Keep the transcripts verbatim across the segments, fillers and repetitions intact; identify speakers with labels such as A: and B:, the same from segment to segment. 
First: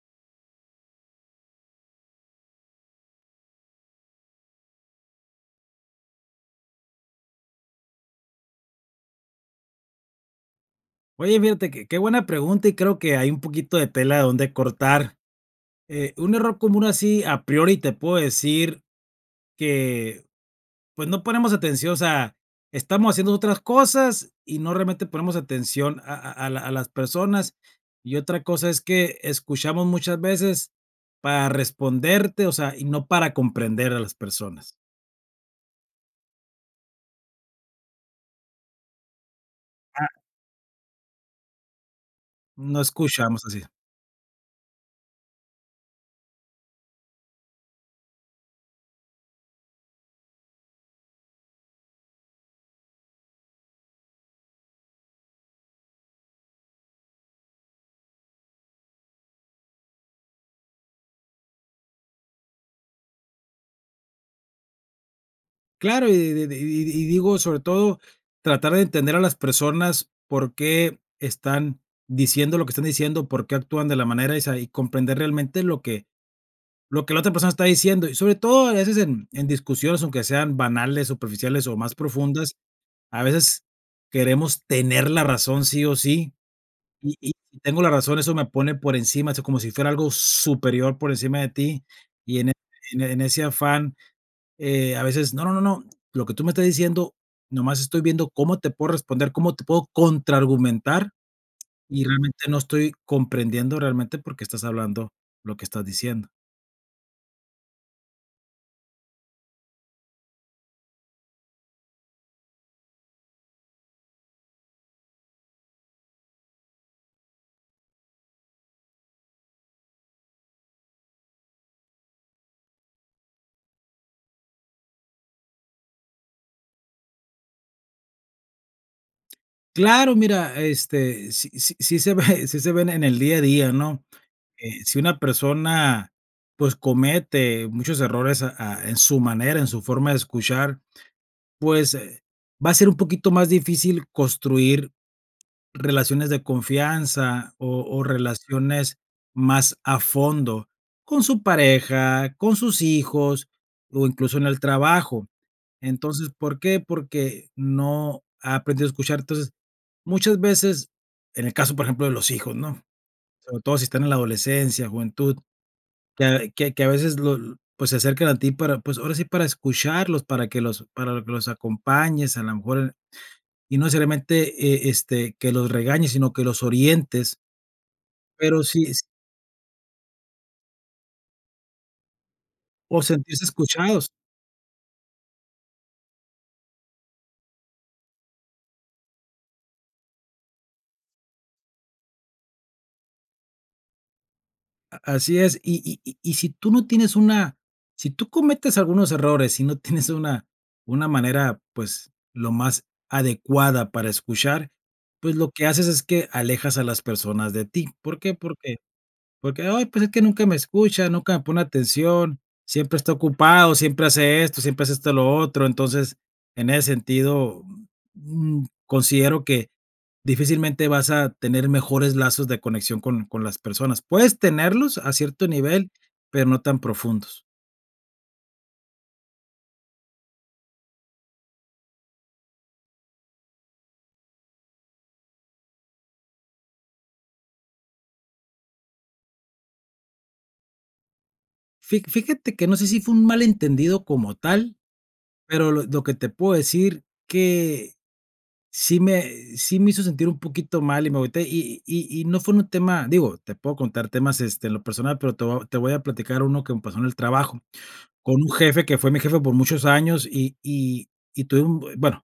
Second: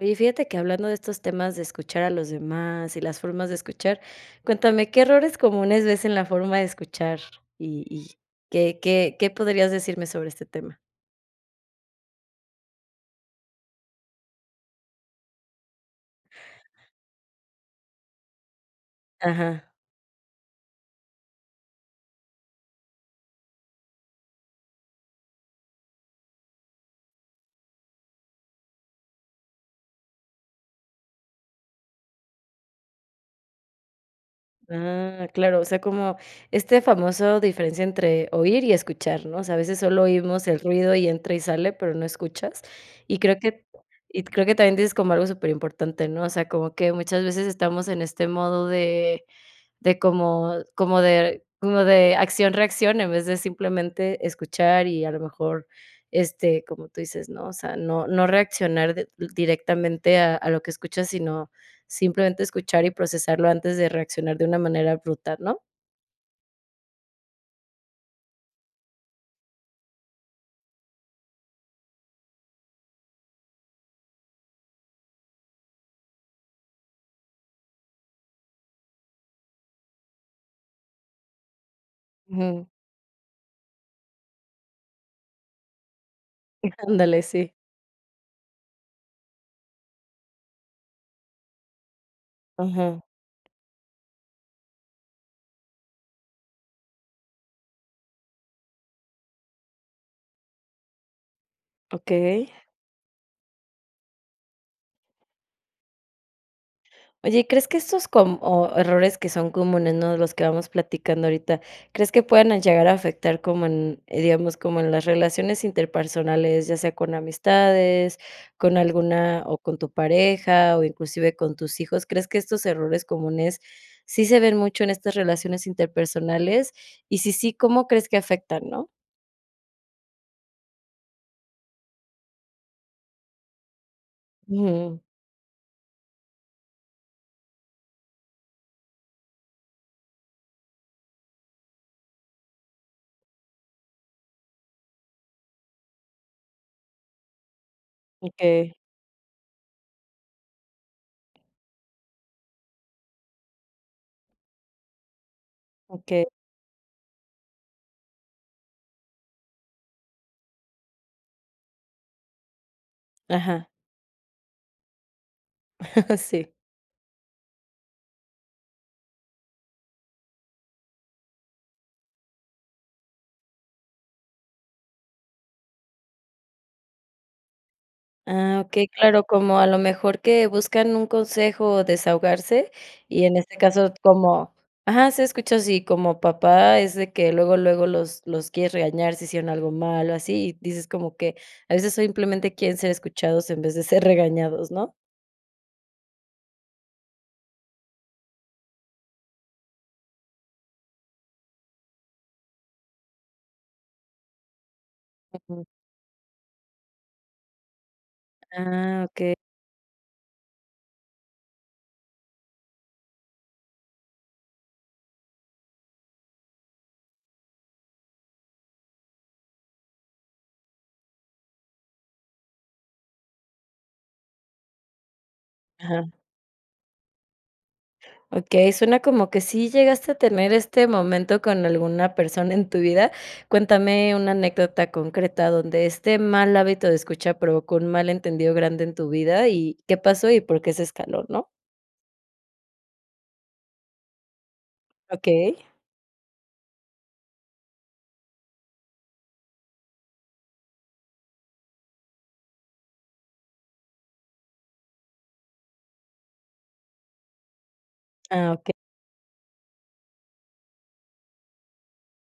A: Oye, fíjate que hablando de estos temas de escuchar a los demás y las formas de escuchar, cuéntame, ¿qué errores comunes ves en la forma de escuchar, y y qué qué qué podrías decirme sobre este tema?
B: Oye, fíjate, qué qué buena pregunta, y creo que hay un poquito de tela de donde cortar. Eh, un error común así, a priori te puedo decir
A: Ajá.
B: que, pues, no ponemos atención, o sea, estamos haciendo otras cosas y no realmente ponemos atención a a a la a las personas, y otra cosa es que escuchamos muchas veces para responderte, o sea, y no para comprender a las personas.
A: Ah, claro, o sea, como este famoso diferencia entre oír y escuchar, ¿no? O sea, a veces solo
B: Ah.
A: oímos el ruido y entra y sale, pero no escuchas.
B: No
A: Y creo
B: escuchamos así.
A: que y creo que también dices como algo superimportante, ¿no? O sea, como que muchas veces estamos en este modo de de como como de como de acción reacción, en vez de simplemente escuchar y, a lo mejor, este, como tú dices, ¿no? O sea, no no reaccionar di directamente a a lo que escuchas, sino simplemente escuchar y procesarlo antes de reaccionar de una manera abrupta, ¿no?
B: Claro, y di di di di y digo, sobre todo, tratar de entender a las personas, por qué están diciendo lo que están diciendo, por qué actúan de la manera esa, y comprender realmente lo que lo que la otra persona está diciendo, y sobre todo a veces en en discusiones, aunque sean banales, superficiales o más profundas,
A: Ujú.
B: a veces queremos tener la razón sí o sí, y
A: Ándale,
B: y
A: sí.
B: si tengo la razón eso me pone por encima, eso como si fuera algo superior por encima de ti, y en en
A: Ujú.
B: en ese afán, eh, a veces, no, no, no, no, lo que tú me estás diciendo, nomás estoy viendo cómo te puedo responder, cómo te puedo contraargumentar y realmente
A: Okey.
B: no estoy comprendiendo realmente, por qué estás hablando lo que estás diciendo.
A: Oye, ¿crees que estos com o errores que son comunes, ¿no?, de los que vamos platicando ahorita, crees que puedan a llegar a afectar como en, eh, digamos, como en las relaciones interpersonales, ya sea con amistades, con alguna, o con tu pareja, o inclusive con tus hijos? ¿Crees que estos errores comunes sí se ven mucho en estas relaciones interpersonales? Y si, sí, ¿cómo crees que afectan, no?
B: Claro, mira, este, sí sí sí se ve, sí se ven en el día a día, ¿no? Eh, si
A: Ujú.
B: una persona, pues, comete muchos errores, ah ah, en su manera, en su forma de escuchar, pues, eh, va a ser un poquito más difícil construir relaciones de confianza o o
A: Okey.
B: relaciones más a fondo con su pareja, con sus hijos, o incluso en el trabajo.
A: Okey.
B: Entonces, ¿por qué? Porque no ha aprendido a escuchar. Entonces, muchas veces en el caso, por ejemplo, de los hijos, ¿no?, sobre
A: Ajá.
B: todo si están en la adolescencia, juventud, que a
A: Sí.
B: que que a veces lo n pues, se acercan a ti para, pues, ahora sí para escucharlos, para que los para que los acompañes, a la mejor en y no solamente, eh, este, que los regañes, sino que los orientes.
A: Ah,
B: Pero sí
A: okey,
B: es
A: claro, como a lo mejor que buscan un consejo o desahogarse,
B: O
A: y en
B: sentirse
A: este caso
B: escuchados.
A: como ajá, ser escuchados, y como papá es de que luego luego los los quieres regañar si hicieron algo mal o así, y dices como que a veces simplemente quieren ser escuchados en vez de ser regañados, ¿no?
B: A así es, y y y y si tú no tienes una si tú cometes algunos errores y no tienes una una manera, pues, lo más adecuada para escuchar, pues, lo
A: Ujú.
B: que haces es que alejas a las personas de ti, ¿por qué? Porque
A: Ah, okey.
B: porque: "Ay, pues, es que nunca me escucha, nunca me pone atención, siempre está ocupado, siempre hace esto, siempre hace este, lo otro". Entonces, en ese sentido, mm mm, considero que difícilmente vas a tener mejores lazos de conexión con con las personas, puedes tenerlos a cierto nivel,
A: Ajá.
B: pero no tan profundos.
A: Okey, suena como que sí llegaste a tener este momento con alguna persona en tu vida. Cuéntame una anécdota concreta, donde este mal hábito de escucha provocó un malentendido grande en tu vida y, ¿qué pasó, y por qué se escaló, no?
B: Fí fíjate que no sé, si fue un malentendido como tal,
A: Okey.
B: pero lo lo que te puedo decir que, sí me sí me hizo sentir un poquito mal y me agüité, y y y y no fue un tema, digo, te puedo contar temas, este, en lo personal, pero te voy te voy a platicar uno que me pasó en el trabajo con un
A: Ah, okey.
B: jefe, que fue mi jefe por muchos años, y y y tuve un bu bueno,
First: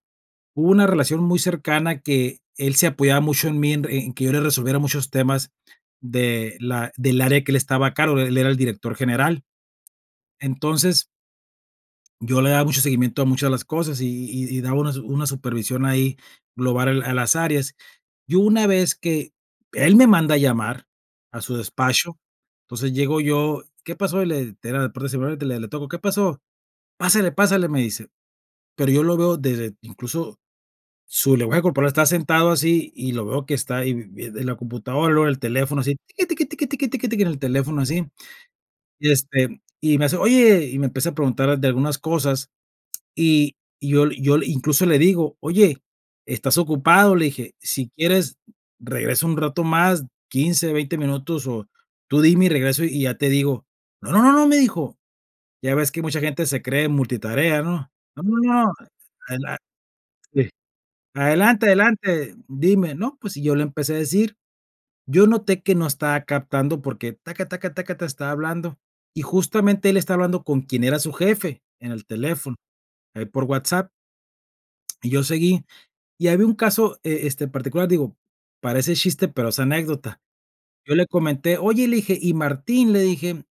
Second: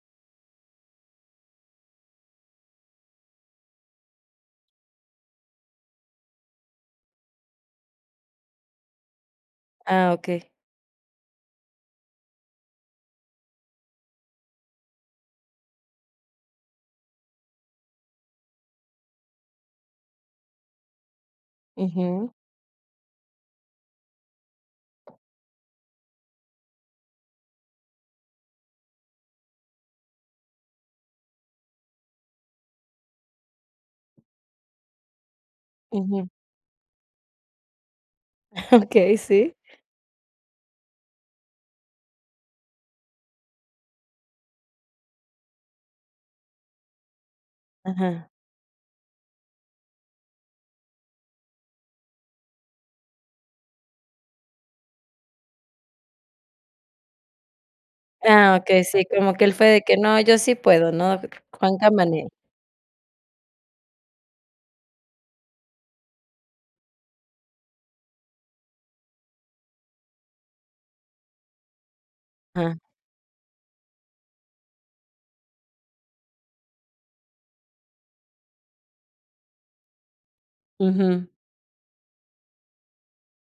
B: hubo una relación muy cercana que él se apoyaba mucho en mí, en en que yo le resolviera muchos temas de la del área que él estaba a cargo, él era el director general,
A: Ah, okey.
B: entonces yo le daba mucho seguimiento a muchas de las cosas y y y daba una su una supervisión ahí global a a las áreas. Yo una vez que él me manda a llamar a su despacho,
A: Ujú.
B: entonces llego yo: "¿Qué pasó?", y le era la puerta cerrada, y le le tocó: "¿Qué pasó?", "pásele, pásale", me dice. Pero yo lo veo desde, incluso, su lenguaje corporal estaba sentado así, y lo veo que está ahí vi vi en la computadora, luego el teléfono así, tiqui,
A: Ujú.
B: tiqui, tiqui, tiqui, tiqui, tiqui, en el teléfono así, y
A: Okey, sí.
B: este y me hace: "Oye", y me empieza preguntar de algunas cosas, y y yo le y yo le, incluso le digo: "Oye, ¿estás ocupado?", le dije. "Si
A: Ajá.
B: quieres regreso un rato más, quince o veinte minutos, o tú dime y regreso y ya te digo". "No, no, no, no", me dijo. Ya ves que mucha gente se cree multitarea, ¿no? "No, no,
A: Ah,
B: no.
A: okey, sí, como que él fue
B: Adelante,
A: de que: "No, yo sí puedo", ¿no?
B: adelante,
A: Juan Camaney.
B: adelante, dime", ¿no? Pues, y yo le empecé a decir. Yo noté que no estaba captando porque, taca, taca, taca, ta, estaba hablando, y justamente él está hablando con quien era su jefe en el teléfono,
A: Ah.
B: ahí por WhatsApp. Y yo seguí, y había un caso, e este, particular, digo: "Parece chiste, pero es anécdota". Yo le
A: Ujú.
B: comenté: "Oye", le dije: "¿y Martín?", le dije:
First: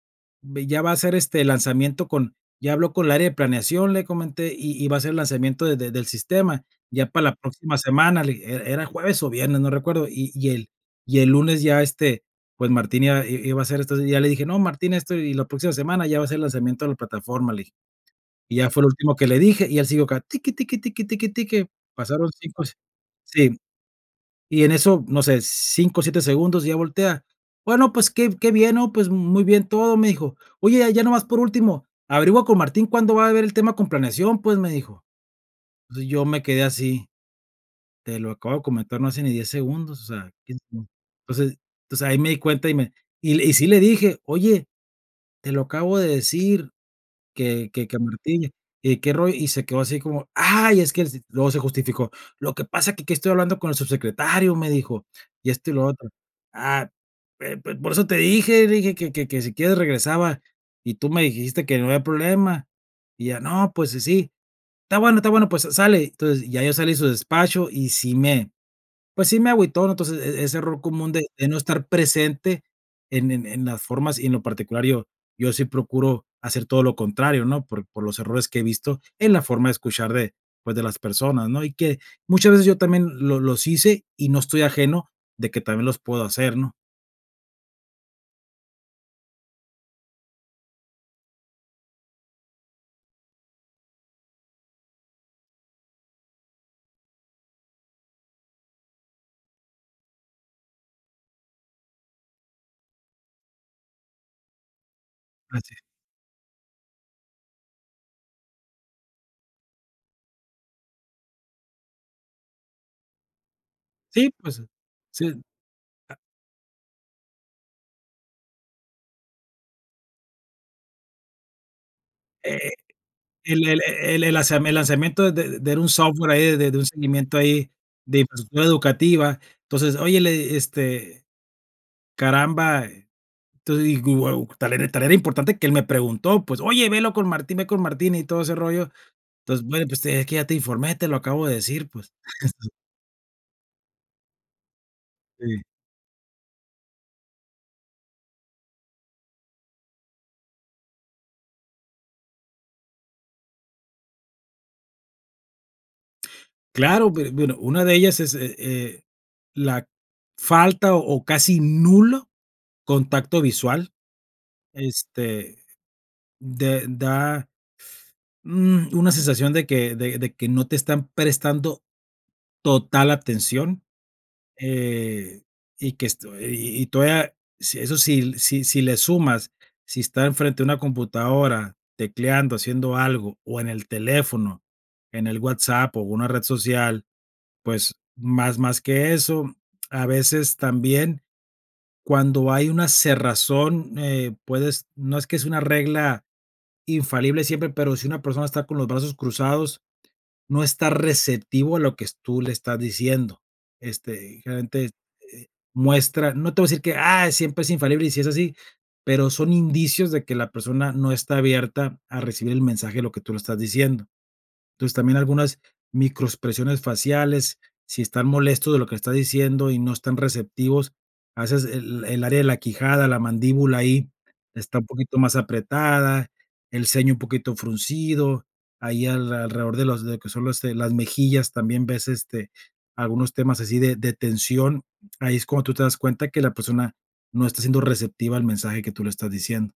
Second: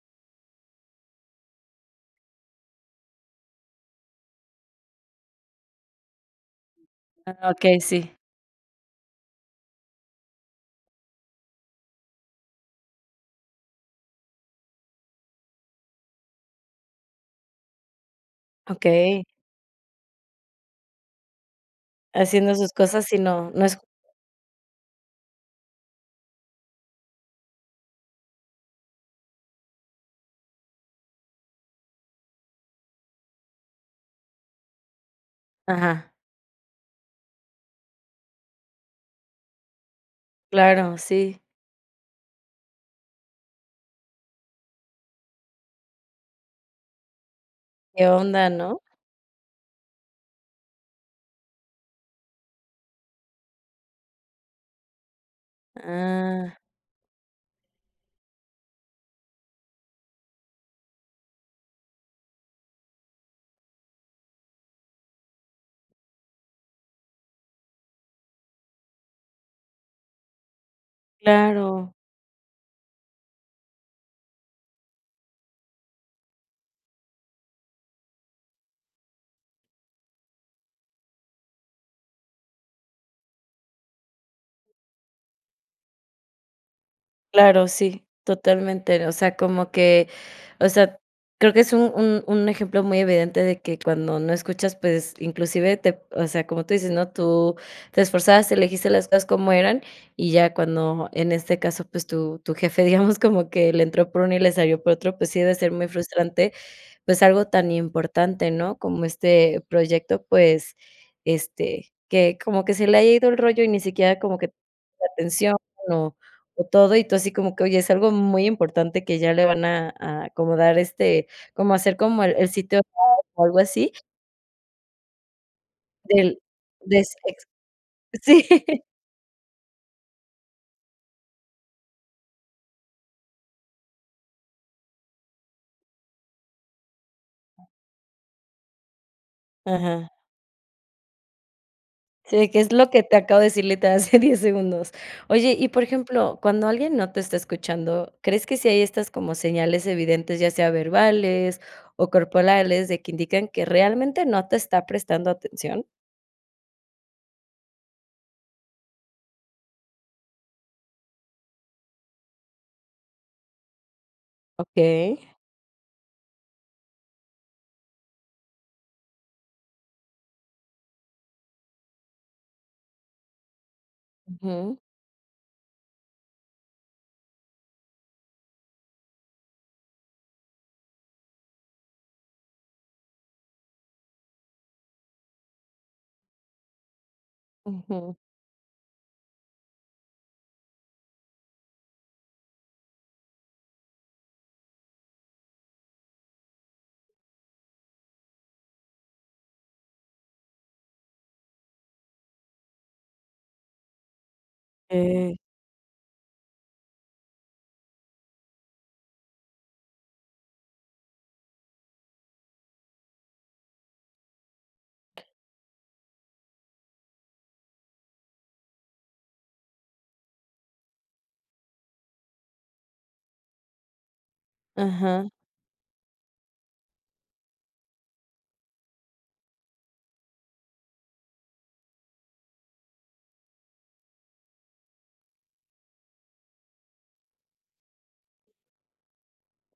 B: "Ve, ya va a hacer este lanzamiento con ya habló con el área de planeación", le comenté: "Y y va a hacer el lanzamiento de de del sistema. Ya para la
A: Ah,
B: próxima
A: okey, sí.
B: semana", le dije, e era jueves o viernes, no recuerdo, y y el y el lunes ya este, pues, Martín iba i i iba a hacer esto, ya le dije: "No, Martín, esto, y la próxima semana ya va a ser el lanzamiento de la plataforma", le dije. Y ya fue lo último
A: Okey.
B: que le dije, y él siguió acá, tiqui, tiqui, tiqui, tiqui, tiqui, tiqui, pasaron
A: Haciendo
B: cinco
A: sus
B: se
A: cosas y no,
B: sí,
A: no es [unintelligible]
B: y en eso, no sé, cinco, siete segundos y ya voltea. "Bueno, pues, qué qué bien, ¿no?, pues, muy bien todo", me dijo. "Oye, ya nomás por último, averigua con Martín cuándo va a ver el tema con planeación", pues, me dijo. Entonces,
A: Ajá.
B: yo me quedé así. Te lo acabo de comentar, no hace ni diez segundos, o sea, [unintelligible]
A: Claro, sí.
B: entonces, pues, ahí me di cuenta y me y le y sí le dije: "Oye, te lo acabo de decir que que que
A: Qué
B: Martín,
A: onda, ¿no?
B: y que ro" y se quedó así como: "Ay es que s", luego se justificó. "Lo que pasa es que aquí estoy hablando con el subsecretario", me dijo, y esto, y lo otro.
A: ¡Ah!
B: "Ah, eh, pues, por eso te dije", dije: "Que que que si quieres regresaba, y tú me dijiste que no había problema". Y ya, no, pues, sí sí. "Está bueno, está bueno, pues, sa sale". Entonces, ya yo salí de su despacho, y sí me, pues, sí me agüitó, entonces, e e ese error común de de no estar
A: Claro.
B: presente en en en las formas, y en lo particular yo yo sí procuro hacer todo lo contrario, ¿no?, por por los errores que he visto en la forma de escuchar de, pues, de las personas, ¿no?, y que muchas veces yo también los los hice y no estoy ajeno de que también los puedo hacer, ¿no?
A: Claro, sí, totalmente, o sea, como que, o sea, creo que es un un un ejemplo muy evidente de que cuando no escuchas, pues, inclusive te o sea, como tú dices, ¿no? Tú te esforzaste, le dijiste las cosas como eran, y ya cuando, en este caso, pues, tu tu jefe, digamos, como que le entró por uno y le salió por otro, pues sí debe
B: Ah,
A: ser
B: sí.
A: muy frustrante, pues algo tan importante, ¿no? Como este proyecto, pues, este, que como que se le ha ido el rollo y ni siquiera
B: Sí,
A: como que
B: pues, eh,
A: la
B: sí.
A: atención
B: Ah
A: [unintelligible] o todo. Y tu así como que, oye, es algo muy importante que ya le van a a a como dar, este como hacer como el el
B: Eh,
A: sitio [unintelligible] o algo
B: el el e
A: así.
B: el el el lazami el lazamiento de de de era un software
A: Del
B: ahí de de un seguimiento ahí de
A: [unintelligible] sí.
B: infraestructura educativa. Entonces, oye, le eh, este, caramba, entonces digo: "Guau, tal era tal era importante que él me preguntó", pues, oye velo con Martín, ve con Martín y todo ese rollo. Entonces: "Bueno, pues,
A: Ajá.
B: es que ya te informé, te lo acabo de decir, pues".
A: Sí, qué es lo que te acabo de decir, literal hace diez segundos. Oye,
B: Sí.
A: y por ejemplo, cuando alguien no te está escuchando, ¿crees que sí hay estas como señales evidentes, ya sea verbales o corpolales, de que indican que realmente no te está prestando atención?
B: Claro, be bueno, una de ellas es, eh, la falta o casi nulo contacto visual,
A: Okey.
B: este, de da, mm, una sensación de que, de de que no te están prestando total atención,
A: Ujú.
B: eh, y que esto y y todavía sí, eso sí si si le sumas, si está en frente de una computadora tecleando, haciendo algo, o en el teléfono, en el WhatsApp o una red social, pues,
A: Ujú.
B: más más que eso, a veces, también cuando hay una cerrazón, eh, puedes no es que sea una regla infalible siempre, pero, si una persona está con los brazos cruzados, no está receptivo a lo que tú le estás diciendo, este, generalmente,
A: Ey.
B: eh, muestra no te voy a decir que: "Ah, siempre es infalible, y sí es así", pero son indicios de que la persona no está abierta a recibir el mensaje de lo que tú le estás diciendo, entonces, también algunas microexpresiones faciales, si están molestos de lo que estás diciendo y no están receptivos, haces el el área de la quijada, la mandíbula ahí, está un poquito
A: Ajá.
B: más apretada, el ceño un poquito fruncido, ahí alrededor de los que son, este, las mejillas también ves, este, algunos temas así de de tensión, ahí es cuando tú te das cuenta que la persona no está siendo receptiva al mensaje que tú le estás diciendo.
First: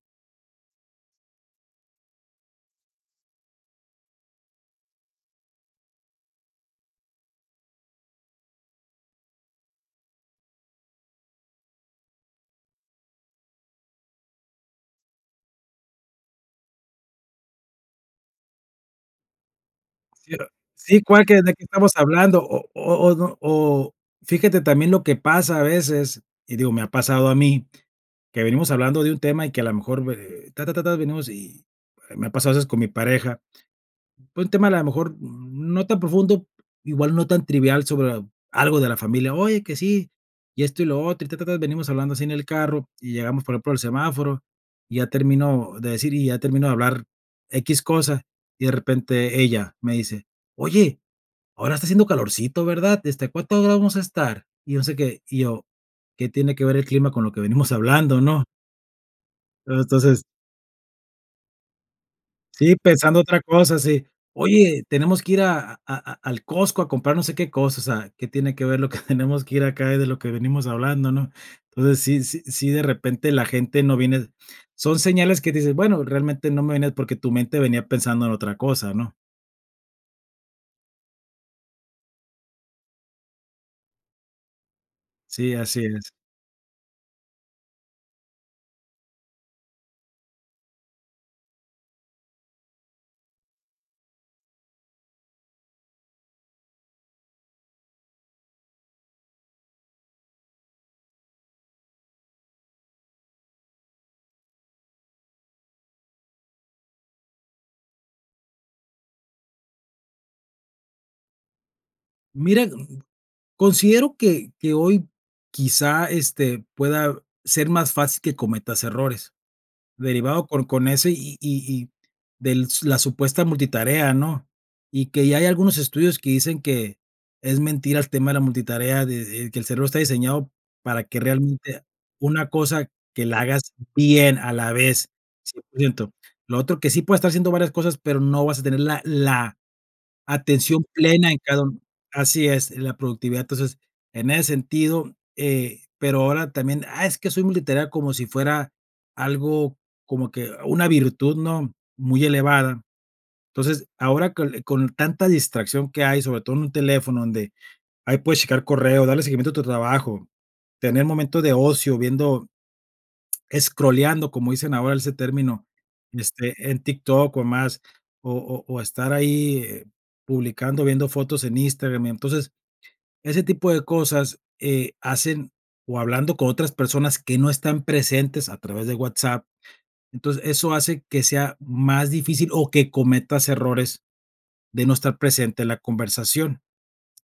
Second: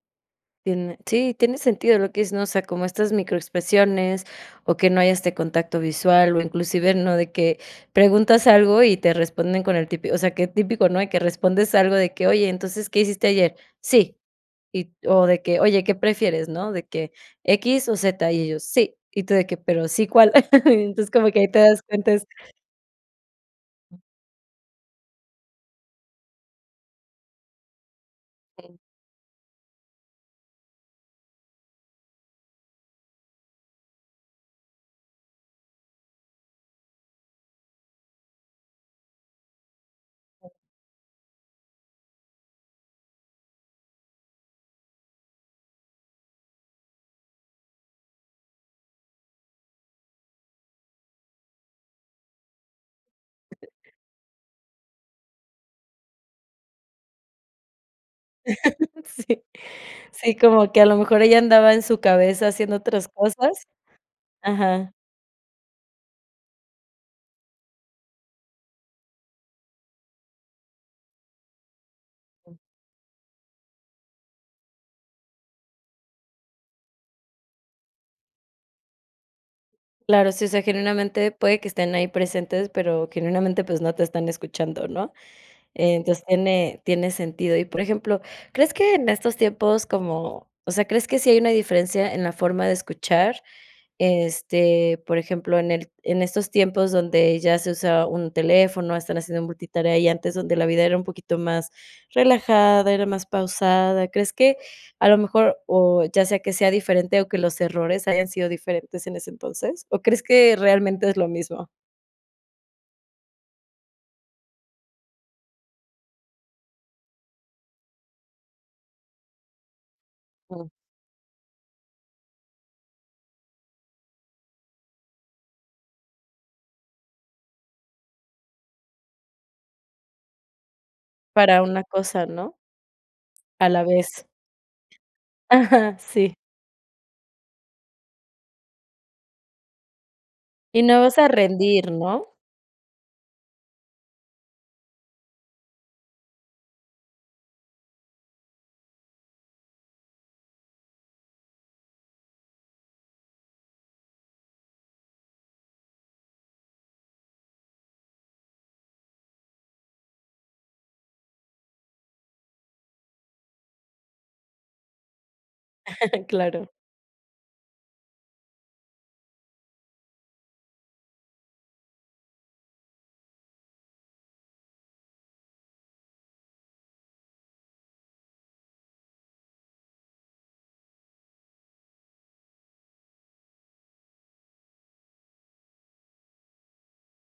A: Tiene Sí, tiene sentido lo que dices ¿no? O sea, como estas micro expresiones, o que no haya este contacto visual, o inclusive, ¿no?, de que preguntas algo, y te responden con el típi O sea, que típico, ¿no? De que respondes algo, de que: "Oye, entonces, ¿qué hiciste ayer?". "Sí". Y, o de que: "Oye, ¿qué prefieres, no? "De que ¿Equis o zeta?" Y y ellos: "Sí". Y tú, de que: "Pero, sí, ¿cuál?".
B: Sí era: "Sí,
A: Entonces,
B: ¿cuál?
A: como que
B: Qué
A: ahí
B: ¿de
A: te
B: que
A: das
B: estamos
A: cuenta, es
B: hablando?". O o o n O fíjate, también, lo que pasa a veces, y digo, me ha pasado a mí. Que venimos hablando de un tema, y que a la mejor, me, eh, ta, ta, ta, ta. Venimos, y me ha pasado a veces, con mi pareja. Fue un tema a lo mejor no tan profundo, igual no tan trivial, sobre a algo de la familia: "Oye que sí. Y esto, y lo otro. Y ta, ta, ta". Venimos hablando así, en el carro, y llegamos, por ejemplo, al semáforo. Y ya termino de decir, y ya termino de hablar equis cosa. Y de repente, ella me dice: "Oye, ahora está haciendo calorcito, ¿verdad? Este, ¿A cuántos grados vamos a estar?", y no se qué. Y yo: "¿Qué tiene que ver el clima, con lo que venimos hablando?", ¿no?
A: Sí.
B: Eh, entonces
A: Sí. Como que a lo mejor, ella andaba en su cabeza,
B: Sí,
A: haciendo otras
B: pensando otra
A: cosas.
B: cosa, sí. "Oye,
A: Ajá.
B: tenemos que ir a a a al Costco a comprar no sé qué cosa". O sea, ¿qué tiene que ver, lo que tenemos que ir acá, de lo que venimos hablando?, ¿no? Entonces, sí sí sí de repente, la gente no viene son señales que dices: "Bueno, realmente, no me vienen", porque tu mente venía pensando en otra cosa, ¿no?
A: Claro, sí. O sea, genuinamente, puede que estén ahí presentes, pero, genuinamente, pues, no te están escuchando, ¿no?
B: Sí, así es.
A: Entonces, tiene tiene sentido. Y, por ejemplo, ¿crees que en estos tiempos, como? O sea, ¿crees que sí hay una diferencia, en la forma de escuchar? Este, por ejemplo, en el En estos tiempos, donde ya se usa un teléfono, están haciendo multitarea. Y antes, donde la vida, era un poquito más relajada, era más pausada. ¿Crees que a lo mejor? O, ya sea, que sea diferente, ¿o que los errores hayan sido diferentes, en ese entonces? ¿O crees, que realmente es lo mismo?
B: Mira, mm, mm, considero que que hoy, quizá, este, pueda ser más fácil que cometas errores, derivado por
A: Mm.
B: con ese y y y del s la supuesta multitarea, ¿no? Y que ya hay algunos estudios que dicen que es mentira el tema de la multitarea, de, eh, que el cerebro está diseñado para que,
A: Para
B: realmente,
A: una cosa,
B: una
A: ¿no?
B: cosa que la hagas
A: A la vez.
B: bien a la vez, cien por
A: Ajá.
B: ciento.
A: Sí.
B: Lo otro, que sí puedes estar haciendo varias cosas, pero no vas a tener la la
A: Y
B: atención
A: no vas a
B: plena en cada u
A: rendir, ¿no?
B: Así es, la productividad. Entonces, en ese sentido, eh, pero ahora también: "Ah, es que soy multitarea". Como si fuera algo, como que una virtud, ¿no?, muy elevada. Entonces, ahora con, eh, con tanta distracción que hay, sobre todo en un teléfono, donde ahí puedes checar correo, darle seguimiento a tu trabajo, tener momento de ocio, viendo escroleando, como dicen ahora, ese término, de
A: Claro.
B: este, en TikTok o más, o o o estar ahí, eh, publicando, viendo fotos en Instagram, y entonces, ese tipo de cosas, eh, hacen o hablando con otras personas que no están presentes, a través de WhatsApp. Entonces, eso hace que sea más difícil o que cometas errores de no estar presente en la conversación.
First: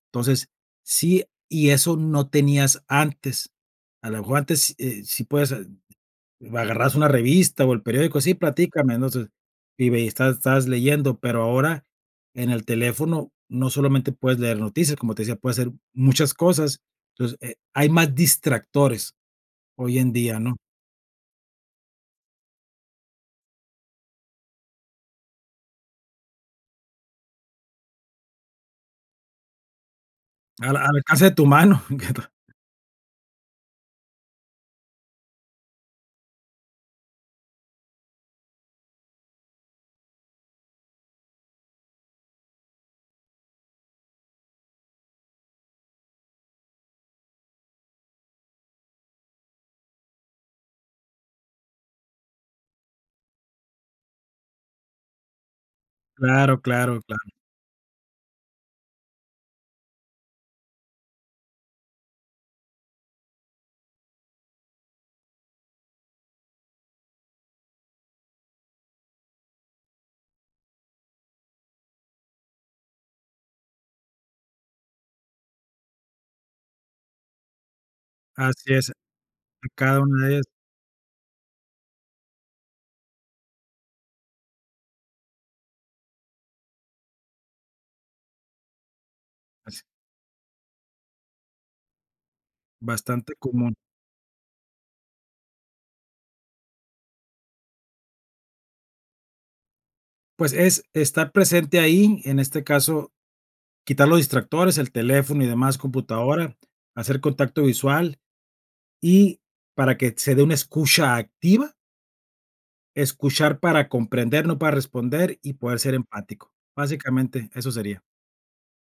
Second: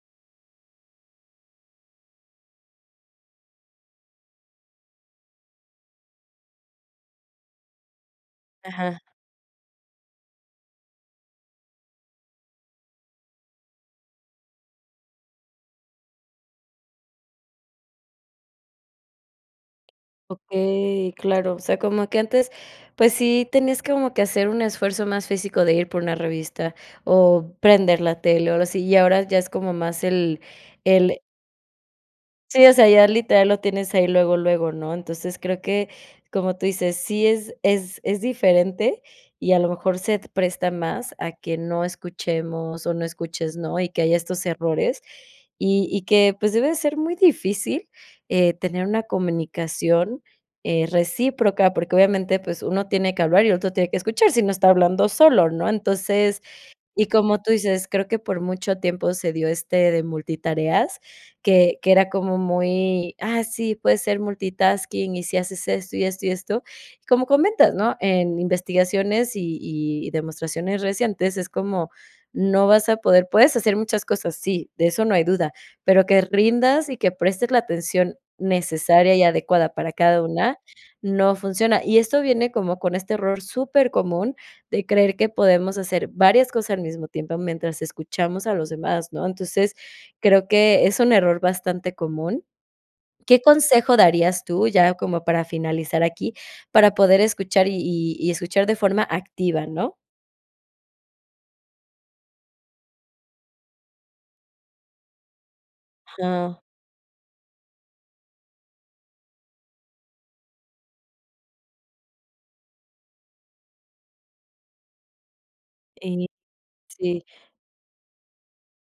B: Entonces, sí, y eso no tenías antes, a la mejor antes, s eh, si puedes, eh, agarrabas una revista, o el periódico: "Sí, platícame",
A: Ajá.
B: no sé, y ve y estás estabas leyendo, pero ahora, en el teléfono, no solamente puedes leer noticias, como te decía, puedes hacer muchas cosas. Entonces, eh, hay más distractores hoy en día,
A: Ok,
B: ¿no?
A: claro. O sea, como que antes, pues, sí tenías como que hacer un esfuerzo más físico de ir por una revista, o prender la tele, o algo así, y ahora ya es como más el
B: Al a al
A: el
B: alcance de tu mano [unintelligible]
A: Sí, o sea, ya, literal, lo tienes ahí luego, luego, ¿no? Entonces, creo que, como tú dices, sí es es es diferente, y, a lo mejor, se presta más a que no escuchemos o no escuches, ¿no? Y que haya estos errores. Y y que, pues, debe de ser muy difícil, eh, tener una comunicación, eh, recíproca, porque obviamente, pues, uno tiene que hablar y el otro tiene que escuchar, si no, está hablando solo, ¿no? Entonces
B: Claro, claro,
A: y,
B: claro.
A: como tú dices, creo que por mucho tiempo se dio este de multitareas, que que era como muy: "Ah, sí, puedes ser multitasking, y si haces esto, y esto, y esto". Y, como comentas, ¿no?, en investigaciones y y demostraciones recientes es como no vas a poder. Puedes hacer muchas cosas, sí, de eso no hay duda. Pero que rindas y que prestes la atención
B: Así es,
A: necesaria y adecuada para
B: cada
A: cada
B: una es
A: una, no funciona. Y esto viene como con este error supercomun de creer que podemos hacer varias cosas al mismo tiempo mientras escuchamos a los demás, ¿no? Entonces,
B: Así.
A: creo que es un error bastante común,
B: Bastante
A: ¿qué
B: común.
A: consejo darías tú, ya como para finalizar aquí, para poder escuchar, y y y escuchar de forma activa, no?
B: Pues, es estar presente ahí, en este caso, quitar los distractores, el teléfono y demás, computadora,
A: Ajá.
B: hacer contacto visual y, para que se dé una escucha activa escuchar para comprender, no para responder y poder ser
A: Y
B: empático.
A: Sí.
B: Básicamente, eso sería.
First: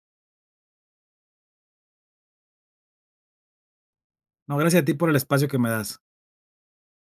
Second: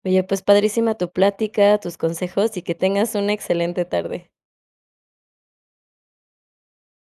A: Oye, pues, padrísima tu plática, tus consejos, y que tengas una excelente tarde.
B: No, gracias a ti, por el espacio que me das.